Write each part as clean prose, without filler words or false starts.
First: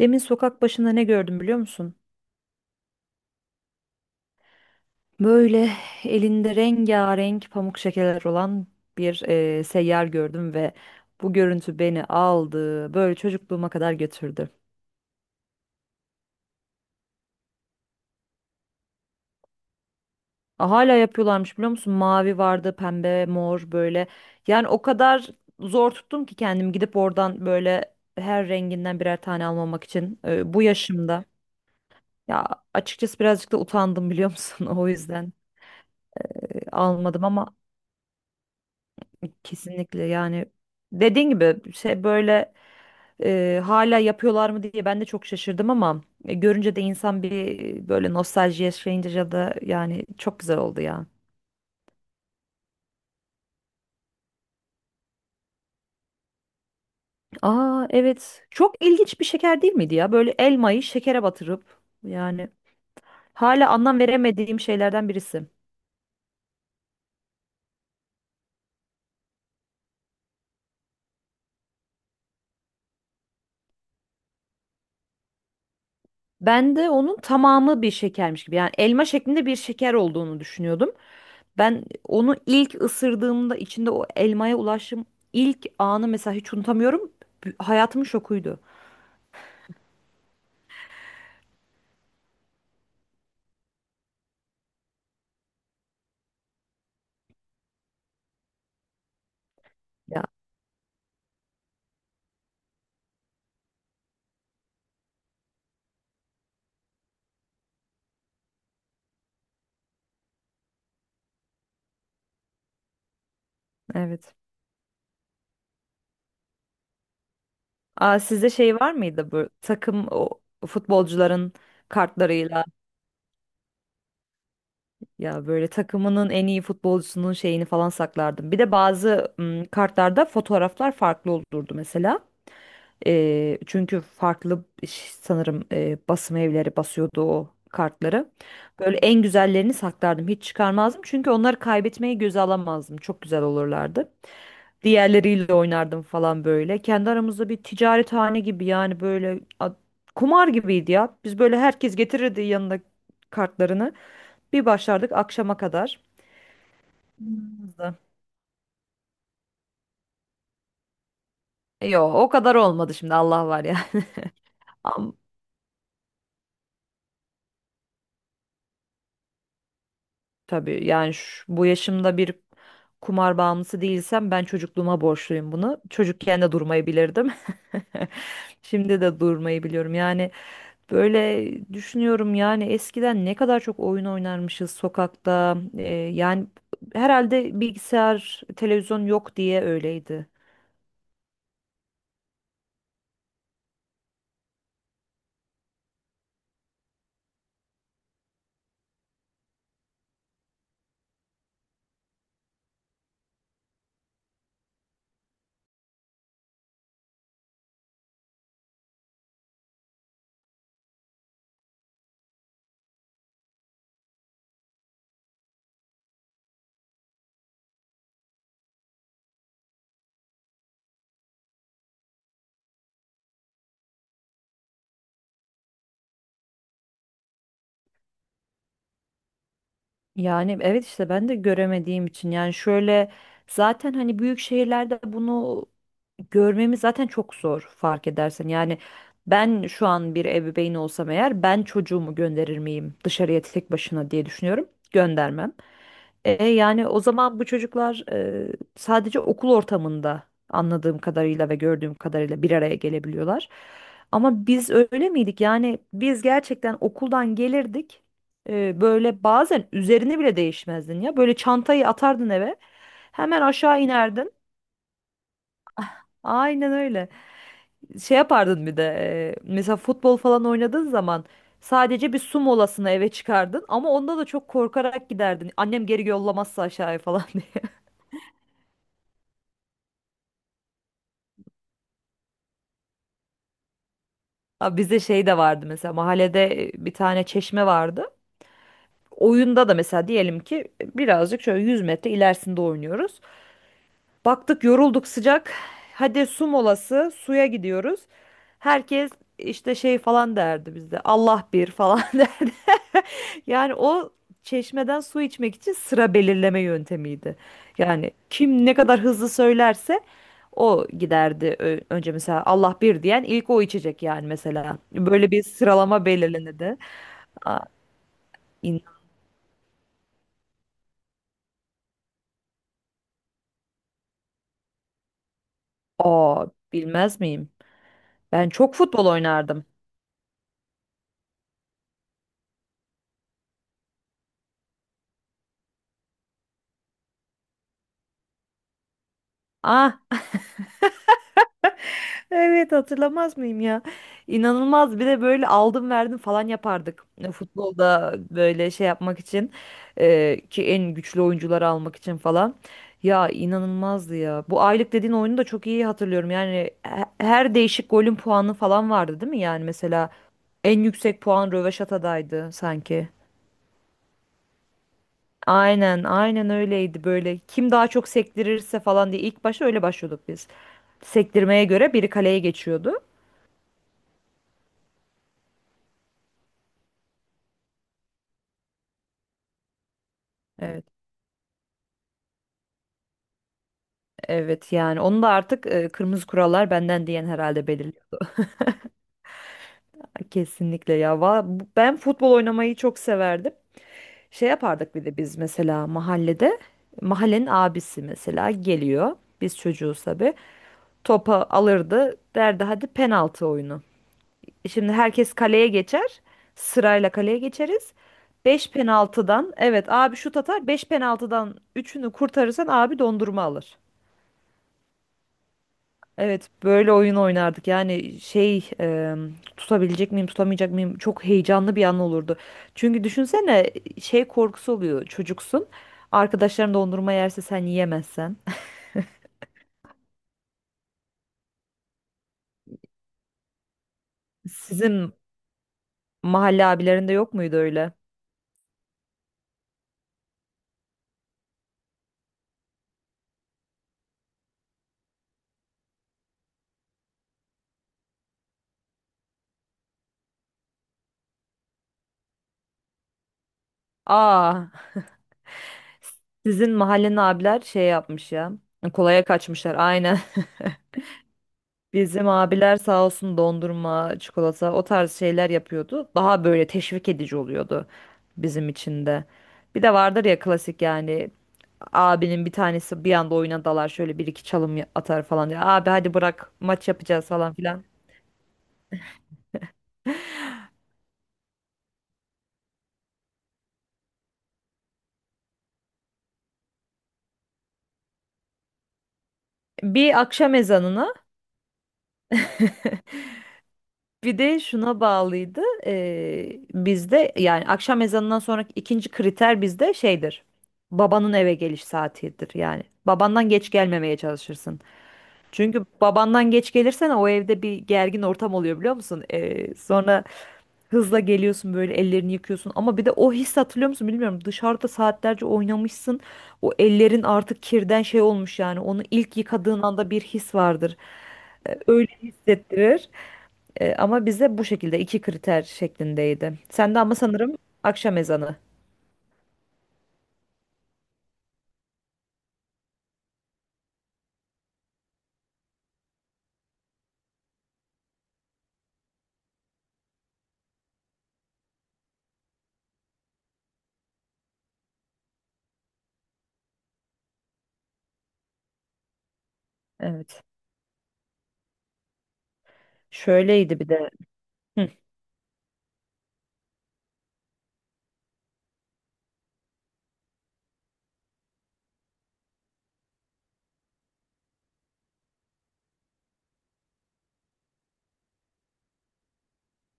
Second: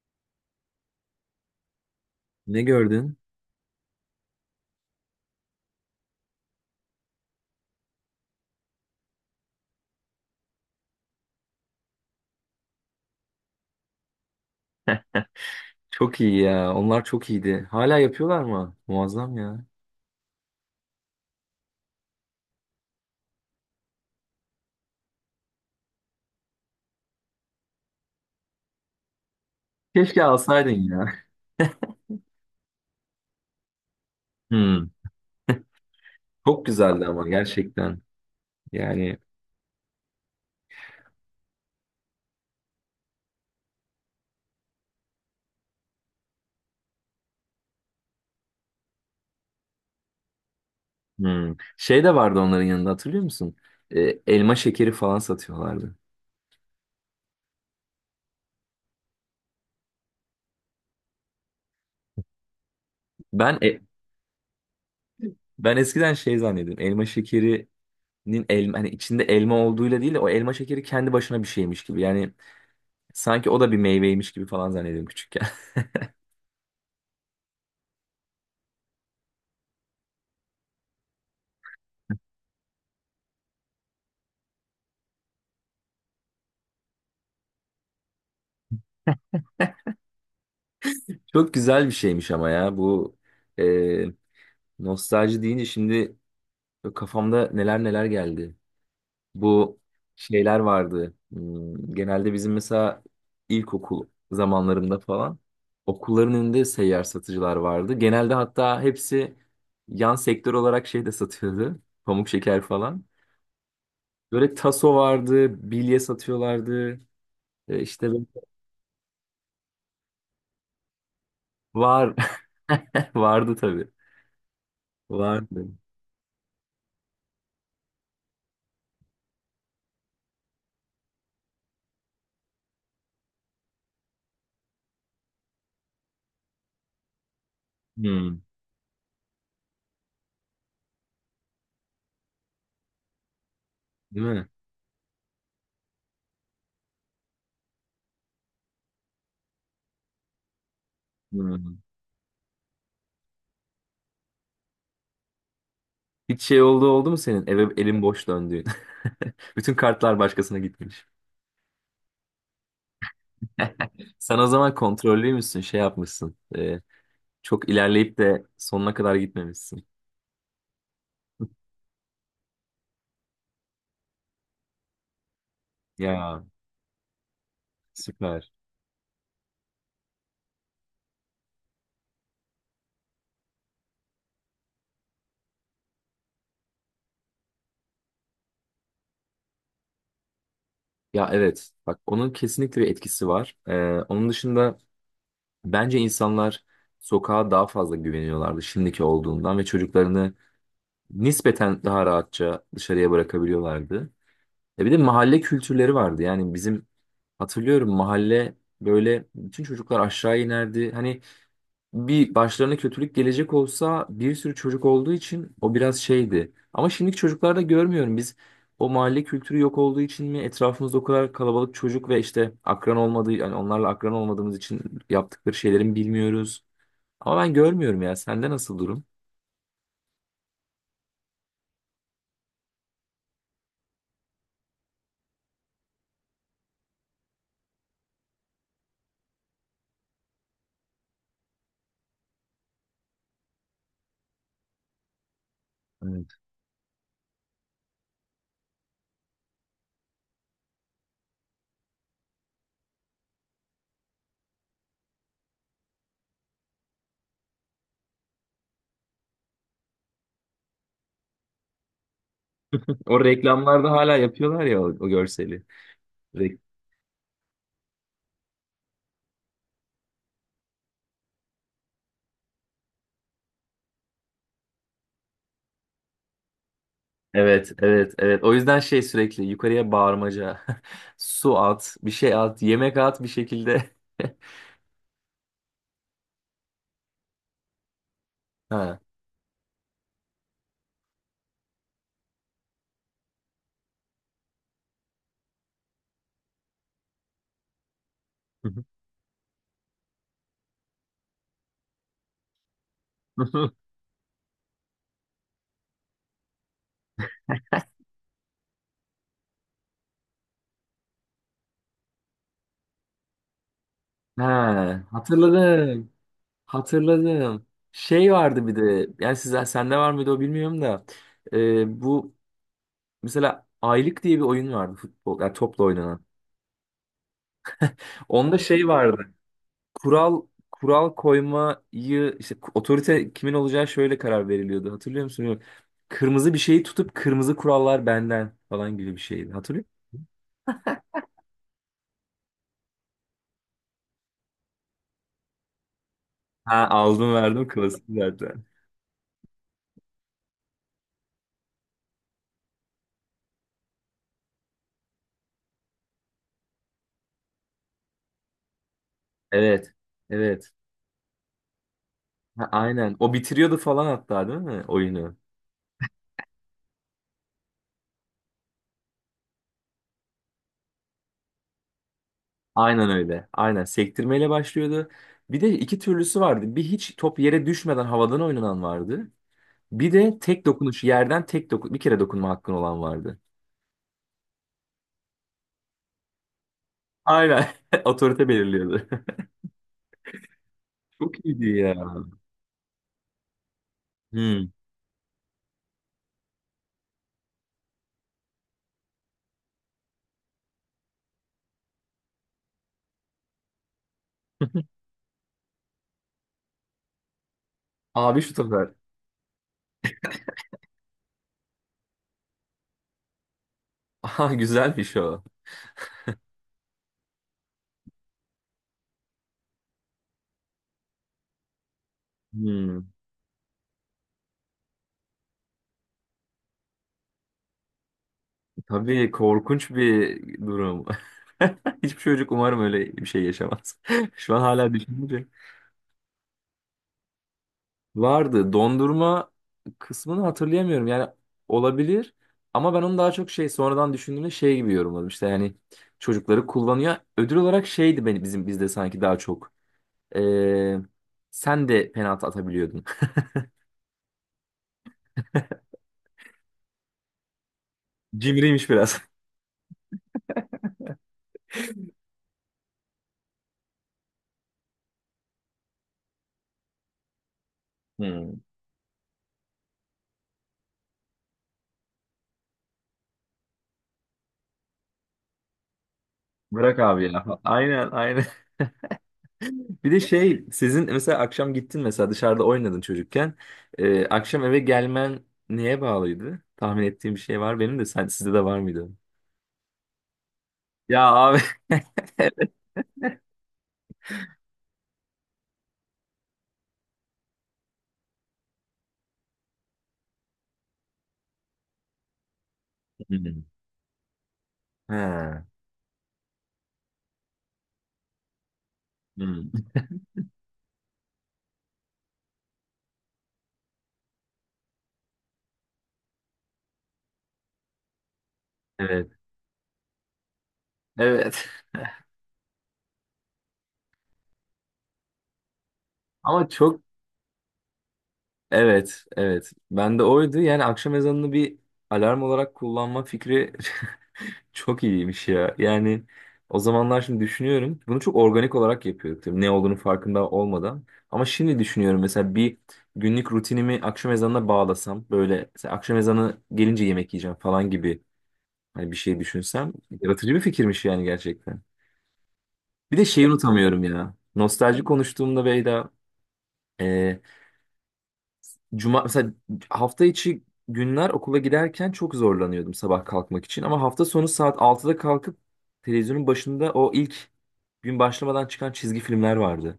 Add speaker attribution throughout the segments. Speaker 1: Demin sokak başında ne gördüm biliyor musun?
Speaker 2: Ne gördün?
Speaker 1: Böyle elinde rengarenk pamuk şekerler olan bir seyyar gördüm ve bu görüntü beni aldı. Böyle çocukluğuma kadar götürdü.
Speaker 2: Çok iyi ya. Onlar çok iyiydi. Hala yapıyorlar mı? Muazzam ya.
Speaker 1: Aa, hala yapıyorlarmış biliyor musun? Mavi vardı, pembe, mor böyle. Yani o kadar zor tuttum ki kendim gidip oradan böyle her renginden birer tane almamak için
Speaker 2: Keşke
Speaker 1: bu
Speaker 2: alsaydın ya.
Speaker 1: yaşımda. Ya, açıkçası birazcık da utandım biliyor musun?
Speaker 2: Hmm.
Speaker 1: O yüzden
Speaker 2: Çok güzeldi
Speaker 1: almadım
Speaker 2: ama
Speaker 1: ama...
Speaker 2: gerçekten. Yani.
Speaker 1: Kesinlikle yani dediğin gibi şey böyle hala yapıyorlar mı diye ben de çok şaşırdım, ama görünce de insan bir böyle nostalji yaşayınca ya da yani çok güzel oldu ya.
Speaker 2: Hmm. Şey de vardı onların yanında hatırlıyor musun? Ee, Elma şekeri falan satıyorlardı.
Speaker 1: Aa, evet, çok ilginç bir şeker değil miydi ya, böyle elmayı şekere batırıp, yani
Speaker 2: Ben
Speaker 1: hala
Speaker 2: e-
Speaker 1: anlam veremediğim şeylerden birisi.
Speaker 2: ben eskiden şey zannediyordum. Elma şekerinin elma hani içinde elma olduğuyla değil de o elma şekeri kendi başına bir şeymiş gibi. Yani sanki o da bir meyveymiş gibi falan zannediyordum küçükken.
Speaker 1: Ben de onun tamamı bir şekermiş gibi, yani elma şeklinde bir şeker olduğunu düşünüyordum. Ben onu ilk ısırdığımda içinde o elmaya ulaştığım ilk anı mesela hiç unutamıyorum. Hayatımın şokuydu.
Speaker 2: Çok güzel bir şeymiş ama ya bu e, nostalji deyince şimdi böyle kafamda neler neler geldi. Bu
Speaker 1: Ya,
Speaker 2: şeyler vardı. Hmm. Genelde bizim mesela ilkokul zamanlarında falan okulların önünde seyyar satıcılar vardı. Genelde hatta hepsi yan sektör olarak şey de satıyordu. Pamuk şeker falan.
Speaker 1: evet.
Speaker 2: Böyle taso vardı, bilye satıyorlardı. İşte
Speaker 1: Aa,
Speaker 2: böyle-
Speaker 1: sizde şey var mıydı, bu takım, o futbolcuların
Speaker 2: Var.
Speaker 1: kartlarıyla?
Speaker 2: Vardı tabii.
Speaker 1: Ya,
Speaker 2: Vardı.
Speaker 1: böyle takımının en iyi futbolcusunun şeyini falan saklardım. Bir de bazı kartlarda fotoğraflar farklı olurdu mesela. Çünkü farklı sanırım basım evleri basıyordu o kartları.
Speaker 2: Hmm.
Speaker 1: Böyle en güzellerini saklardım. Hiç çıkarmazdım. Çünkü onları kaybetmeyi göze alamazdım. Çok güzel olurlardı.
Speaker 2: Değil mi?
Speaker 1: Diğerleriyle oynardım falan böyle. Kendi aramızda bir ticarethane gibi, yani böyle kumar gibiydi ya. Biz böyle,
Speaker 2: Hmm.
Speaker 1: herkes getirirdi yanında kartlarını. Bir başlardık akşama kadar.
Speaker 2: Hiç şey oldu mu senin? Eve elin boş döndüğün. Bütün kartlar başkasına gitmiş.
Speaker 1: Yo, o kadar olmadı şimdi, Allah var ya.
Speaker 2: Sen o zaman kontrollü müsün? Şey yapmışsın. Çok ilerleyip de sonuna kadar gitmemişsin.
Speaker 1: Tabii, yani bu yaşımda bir kumar bağımlısı değilsem ben çocukluğuma borçluyum bunu.
Speaker 2: Ya,
Speaker 1: Çocukken de durmayı bilirdim.
Speaker 2: süper.
Speaker 1: Şimdi de durmayı biliyorum. Yani böyle düşünüyorum, yani eskiden ne kadar çok oyun oynarmışız sokakta. Yani herhalde bilgisayar, televizyon yok diye öyleydi.
Speaker 2: Ya, evet. Bak onun kesinlikle bir etkisi var. Onun dışında bence insanlar sokağa daha fazla güveniyorlardı şimdiki olduğundan ve çocuklarını nispeten daha rahatça dışarıya bırakabiliyorlardı. Bir de mahalle kültürleri vardı. Yani bizim hatırlıyorum mahalle böyle bütün çocuklar aşağı inerdi. Hani bir başlarına kötülük gelecek olsa bir sürü çocuk olduğu için o biraz şeydi. Ama şimdiki çocuklarda görmüyorum biz o mahalle kültürü yok olduğu için mi etrafımızda o kadar kalabalık çocuk ve işte akran olmadığı yani onlarla akran olmadığımız için yaptıkları şeylerin bilmiyoruz. Ama ben görmüyorum ya. Sende nasıl durum?
Speaker 1: Yani evet, işte ben de göremediğim için, yani şöyle, zaten hani büyük şehirlerde bunu görmemiz zaten çok zor fark edersen. Yani ben şu an bir ebeveyn olsam eğer, ben çocuğumu gönderir miyim dışarıya tek başına diye düşünüyorum. Göndermem.
Speaker 2: Evet.
Speaker 1: Yani o zaman bu çocuklar sadece okul ortamında, anladığım kadarıyla ve gördüğüm kadarıyla, bir araya gelebiliyorlar. Ama biz öyle miydik? Yani biz gerçekten okuldan gelirdik, böyle bazen üzerine bile değişmezdin ya. Böyle çantayı atardın eve.
Speaker 2: O
Speaker 1: Hemen aşağı
Speaker 2: reklamlarda hala
Speaker 1: inerdin.
Speaker 2: yapıyorlar ya o görseli. Re-
Speaker 1: Aynen öyle. Şey yapardın bir de, mesela futbol falan oynadığın zaman sadece bir su molasına eve çıkardın, ama onda da çok korkarak giderdin. Annem geri yollamazsa aşağıya falan diye.
Speaker 2: Evet, evet, evet. O yüzden şey sürekli yukarıya bağırmaca. Su at, bir şey at, yemek at bir şekilde.
Speaker 1: Abi, bizde şey de vardı mesela, mahallede bir tane çeşme vardı.
Speaker 2: Ha.
Speaker 1: Oyunda da mesela diyelim ki birazcık şöyle 100 metre ilerisinde oynuyoruz. Baktık yorulduk, sıcak. Hadi su molası, suya gidiyoruz. Herkes işte şey falan derdi bizde. Allah bir falan derdi. Yani o çeşmeden su içmek için sıra belirleme yöntemiydi. Yani kim ne kadar hızlı söylerse o giderdi. Önce mesela Allah bir diyen ilk o içecek yani,
Speaker 2: He,
Speaker 1: mesela. Böyle bir sıralama
Speaker 2: hatırladım.
Speaker 1: belirlenirdi. Aa,
Speaker 2: Hatırladım. Şey vardı bir
Speaker 1: in-
Speaker 2: de. Yani sizden sende var mıydı o bilmiyorum da. Bu mesela Aylık diye bir oyun vardı futbol. Yani topla oynanan.
Speaker 1: Aa, bilmez miyim? Ben
Speaker 2: Onda
Speaker 1: çok
Speaker 2: şey
Speaker 1: futbol
Speaker 2: vardı.
Speaker 1: oynardım.
Speaker 2: Kural kural koymayı işte otorite kimin olacağı şöyle karar veriliyordu. Hatırlıyor musun? Bilmiyorum. Kırmızı bir şeyi tutup kırmızı kurallar benden falan gibi bir şeydi. Hatırlıyor musun?
Speaker 1: Ah, evet, hatırlamaz mıyım ya? İnanılmaz, bir de böyle aldım verdim falan
Speaker 2: Ha,
Speaker 1: yapardık.
Speaker 2: aldım verdim klasik
Speaker 1: Futbolda
Speaker 2: zaten.
Speaker 1: böyle şey yapmak için, ki en güçlü oyuncuları almak için falan. Ya inanılmazdı ya. Bu aylık dediğin oyunu da çok iyi hatırlıyorum. Yani her değişik golün puanı falan vardı değil mi? Yani
Speaker 2: Evet.
Speaker 1: mesela
Speaker 2: Evet.
Speaker 1: en yüksek puan röveşatadaydı
Speaker 2: Ha,
Speaker 1: sanki.
Speaker 2: aynen. O bitiriyordu falan hatta değil mi oyunu?
Speaker 1: Aynen, aynen öyleydi böyle. Kim daha çok sektirirse falan diye ilk başta öyle başlıyorduk biz. Sektirmeye göre biri kaleye geçiyordu.
Speaker 2: Aynen öyle. Aynen sektirmeyle başlıyordu. Bir de iki türlüsü vardı. Bir hiç top yere düşmeden havadan oynanan vardı. Bir de tek
Speaker 1: Evet.
Speaker 2: dokunuş yerden tek dokun bir kere dokunma hakkın olan vardı.
Speaker 1: Evet, yani onu da artık kırmızı kurallar benden diyen
Speaker 2: Aynen.
Speaker 1: herhalde belirliyor.
Speaker 2: Otorite belirliyordu.
Speaker 1: Ay, kesinlikle ya.
Speaker 2: Çok iyiydi ya.
Speaker 1: Ben futbol oynamayı çok severdim. Şey
Speaker 2: Hmm.
Speaker 1: yapardık bir de biz, mesela mahallede, mahallenin abisi mesela geliyor. Biz çocuğuz tabii. Topa alırdı, derdi hadi penaltı oyunu. Şimdi herkes kaleye geçer. Sırayla kaleye geçeriz.
Speaker 2: Abi şu
Speaker 1: 5
Speaker 2: sefer.
Speaker 1: penaltıdan, evet abi şut atar, 5 penaltıdan üçünü kurtarırsan abi dondurma alır.
Speaker 2: Aha güzelmiş o.
Speaker 1: Evet, böyle oyun oynardık. Yani şey, tutabilecek miyim, tutamayacak mıyım? Çok heyecanlı bir an olurdu.
Speaker 2: Hmm.
Speaker 1: Çünkü düşünsene, şey korkusu oluyor. Çocuksun. Arkadaşların dondurma yerse sen yiyemezsen.
Speaker 2: Tabii korkunç bir durum. Hiçbir çocuk umarım öyle bir şey yaşamaz. Şu an hala
Speaker 1: Sizin
Speaker 2: düşününce.
Speaker 1: mahalle abilerinde yok muydu öyle?
Speaker 2: Vardı. Dondurma kısmını hatırlayamıyorum. Yani olabilir ama ben onu daha çok şey sonradan düşündüğümde şey gibi yorumladım. İşte yani çocukları kullanıyor. Ödül olarak şeydi benim bizim bizde sanki daha çok. Ee, Sen de penaltı atabiliyordun.
Speaker 1: Aa. Sizin mahallenin abiler şey yapmış ya.
Speaker 2: Cimriymiş biraz.
Speaker 1: Kolaya kaçmışlar aynen. Bizim abiler sağ olsun, dondurma, çikolata, o tarz şeyler yapıyordu. Daha böyle teşvik edici oluyordu
Speaker 2: Hmm.
Speaker 1: bizim için de. Bir de vardır ya, klasik yani, abinin bir tanesi bir anda oyuna dalar, şöyle bir iki çalım atar falan diye. Abi, hadi bırak, maç
Speaker 2: Bırak
Speaker 1: yapacağız
Speaker 2: abi ya.
Speaker 1: falan filan.
Speaker 2: Aynen, aynen. Bir de şey sizin mesela akşam gittin mesela dışarıda oynadın çocukken. Akşam eve gelmen neye bağlıydı? Tahmin ettiğim bir şey var benim de sen sizde de var mıydı?
Speaker 1: Bir akşam ezanına.
Speaker 2: Ya, abi.
Speaker 1: Bir de şuna bağlıydı. Bizde yani akşam ezanından sonraki ikinci kriter bizde şeydir. Babanın eve geliş saatidir yani. Babandan
Speaker 2: Hmm.
Speaker 1: geç gelmemeye çalışırsın.
Speaker 2: He.
Speaker 1: Çünkü babandan geç gelirsen o evde bir gergin ortam oluyor biliyor musun?
Speaker 2: Hmm,
Speaker 1: Sonra hızla geliyorsun, böyle ellerini yıkıyorsun. Ama bir de o his, hatırlıyor musun bilmiyorum. Dışarıda saatlerce oynamışsın. O ellerin artık kirden şey olmuş yani. Onu
Speaker 2: evet.
Speaker 1: ilk yıkadığın anda bir his vardır,
Speaker 2: Evet.
Speaker 1: öyle hissettirir. Ama bize bu şekilde iki kriter şeklindeydi.
Speaker 2: Ama
Speaker 1: Sen de
Speaker 2: çok
Speaker 1: ama sanırım, akşam ezanı.
Speaker 2: evet, evet. Ben de oydu. Yani akşam ezanını bir alarm olarak kullanma fikri çok iyiymiş ya. Yani o zamanlar şimdi düşünüyorum. Bunu çok organik olarak yapıyorduk tabii ne olduğunu farkında olmadan. Ama şimdi düşünüyorum mesela bir günlük rutinimi akşam ezanına bağlasam böyle mesela akşam ezanı gelince yemek yiyeceğim falan gibi hani bir şey düşünsem
Speaker 1: Evet.
Speaker 2: yaratıcı bir fikirmiş yani gerçekten. Bir de şeyi
Speaker 1: Şöyleydi bir
Speaker 2: unutamıyorum
Speaker 1: de.
Speaker 2: ya.
Speaker 1: Hı,
Speaker 2: Nostalji konuştuğumda Beyda, e, Cuma mesela hafta içi günler okula giderken çok zorlanıyordum sabah kalkmak için ama hafta sonu saat 6'da kalkıp televizyonun başında o ilk gün başlamadan çıkan çizgi filmler vardı.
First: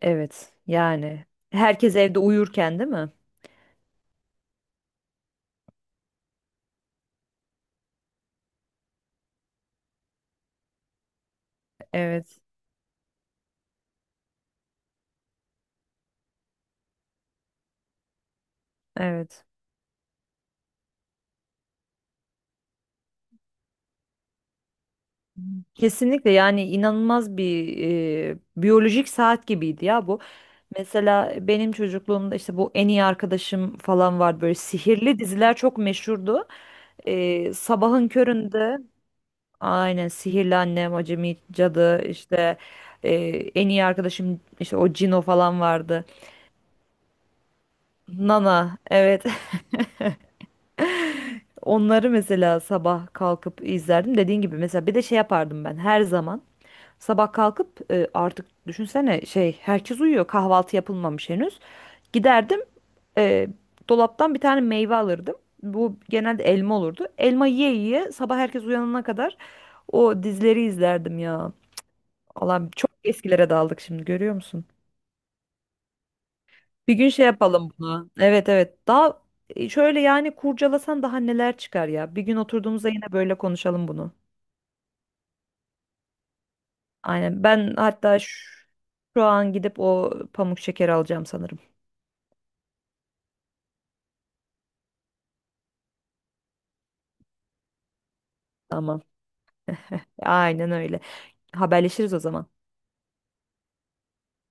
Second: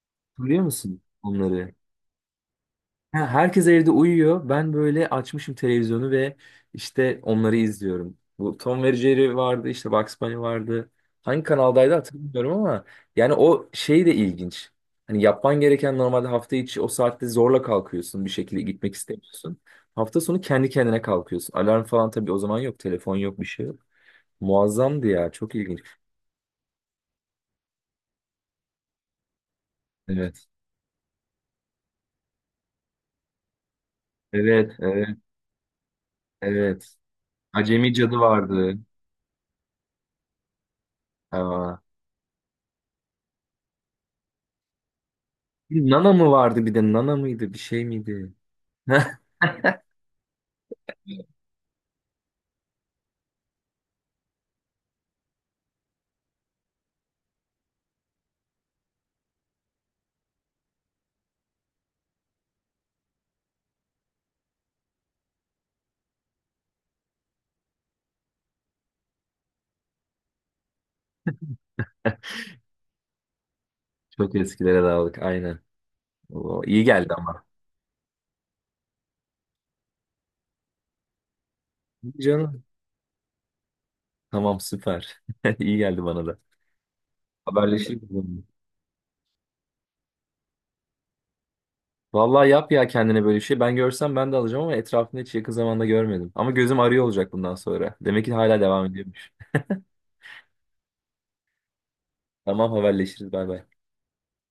Speaker 1: evet.
Speaker 2: Biliyor musun
Speaker 1: Yani
Speaker 2: onları?
Speaker 1: herkes evde uyurken değil mi?
Speaker 2: Ha, herkes evde uyuyor. Ben böyle açmışım televizyonu ve işte onları izliyorum. Bu Tom ve Jerry vardı, işte Bugs Bunny vardı. Hangi kanaldaydı
Speaker 1: Evet.
Speaker 2: hatırlamıyorum ama yani o şey de ilginç. Hani yapman gereken normalde hafta içi o saatte zorla kalkıyorsun bir şekilde gitmek
Speaker 1: Evet.
Speaker 2: istemiyorsun. Hafta sonu kendi kendine kalkıyorsun. Alarm falan tabii o zaman yok, telefon yok, bir şey yok. Muazzamdı ya, çok ilginç.
Speaker 1: Kesinlikle, yani inanılmaz bir, biyolojik saat gibiydi ya bu.
Speaker 2: Evet.
Speaker 1: Mesela benim çocukluğumda işte bu, en iyi arkadaşım falan var, böyle
Speaker 2: Evet, evet,
Speaker 1: sihirli diziler çok meşhurdu.
Speaker 2: evet. Acemi
Speaker 1: Sabahın
Speaker 2: Cadı vardı.
Speaker 1: köründe, aynen, sihirli annem, acemi
Speaker 2: Ha.
Speaker 1: cadı işte, e, en iyi arkadaşım, işte o Cino falan
Speaker 2: Bir
Speaker 1: vardı.
Speaker 2: Nana mı vardı bir de Nana mıydı bir şey miydi?
Speaker 1: Nana, evet. Onları mesela sabah kalkıp izlerdim, dediğin gibi, mesela bir de şey yapardım ben her zaman, sabah kalkıp artık düşünsene, şey, herkes uyuyor, kahvaltı yapılmamış henüz, giderdim e, dolaptan bir tane meyve alırdım, bu genelde elma olurdu, elma yiye yiye, sabah herkes uyanana kadar o dizileri izlerdim ya. Allah'ım, çok eskilere daldık şimdi,
Speaker 2: Çok
Speaker 1: görüyor musun?
Speaker 2: eskilere dağıldık aynen. O iyi
Speaker 1: Bir gün
Speaker 2: geldi
Speaker 1: şey
Speaker 2: ama.
Speaker 1: yapalım bunu. Evet, evet. Daha şöyle yani, kurcalasan daha neler çıkar
Speaker 2: İyi
Speaker 1: ya. Bir gün
Speaker 2: canım.
Speaker 1: oturduğumuzda yine böyle konuşalım bunu.
Speaker 2: Tamam, süper. İyi geldi bana da.
Speaker 1: Aynen. Ben
Speaker 2: Haberleşiriz
Speaker 1: hatta
Speaker 2: bununla.
Speaker 1: şu an gidip o pamuk şeker alacağım sanırım.
Speaker 2: Vallahi yap ya kendine böyle bir şey. Ben görsem ben de alacağım ama etrafında hiç yakın zamanda görmedim. Ama gözüm arıyor olacak bundan sonra. Demek ki hala devam
Speaker 1: Tamam.
Speaker 2: ediyormuş.
Speaker 1: Aynen öyle. Haberleşiriz o zaman.
Speaker 2: Tamam, haberleşiriz. Bay bay.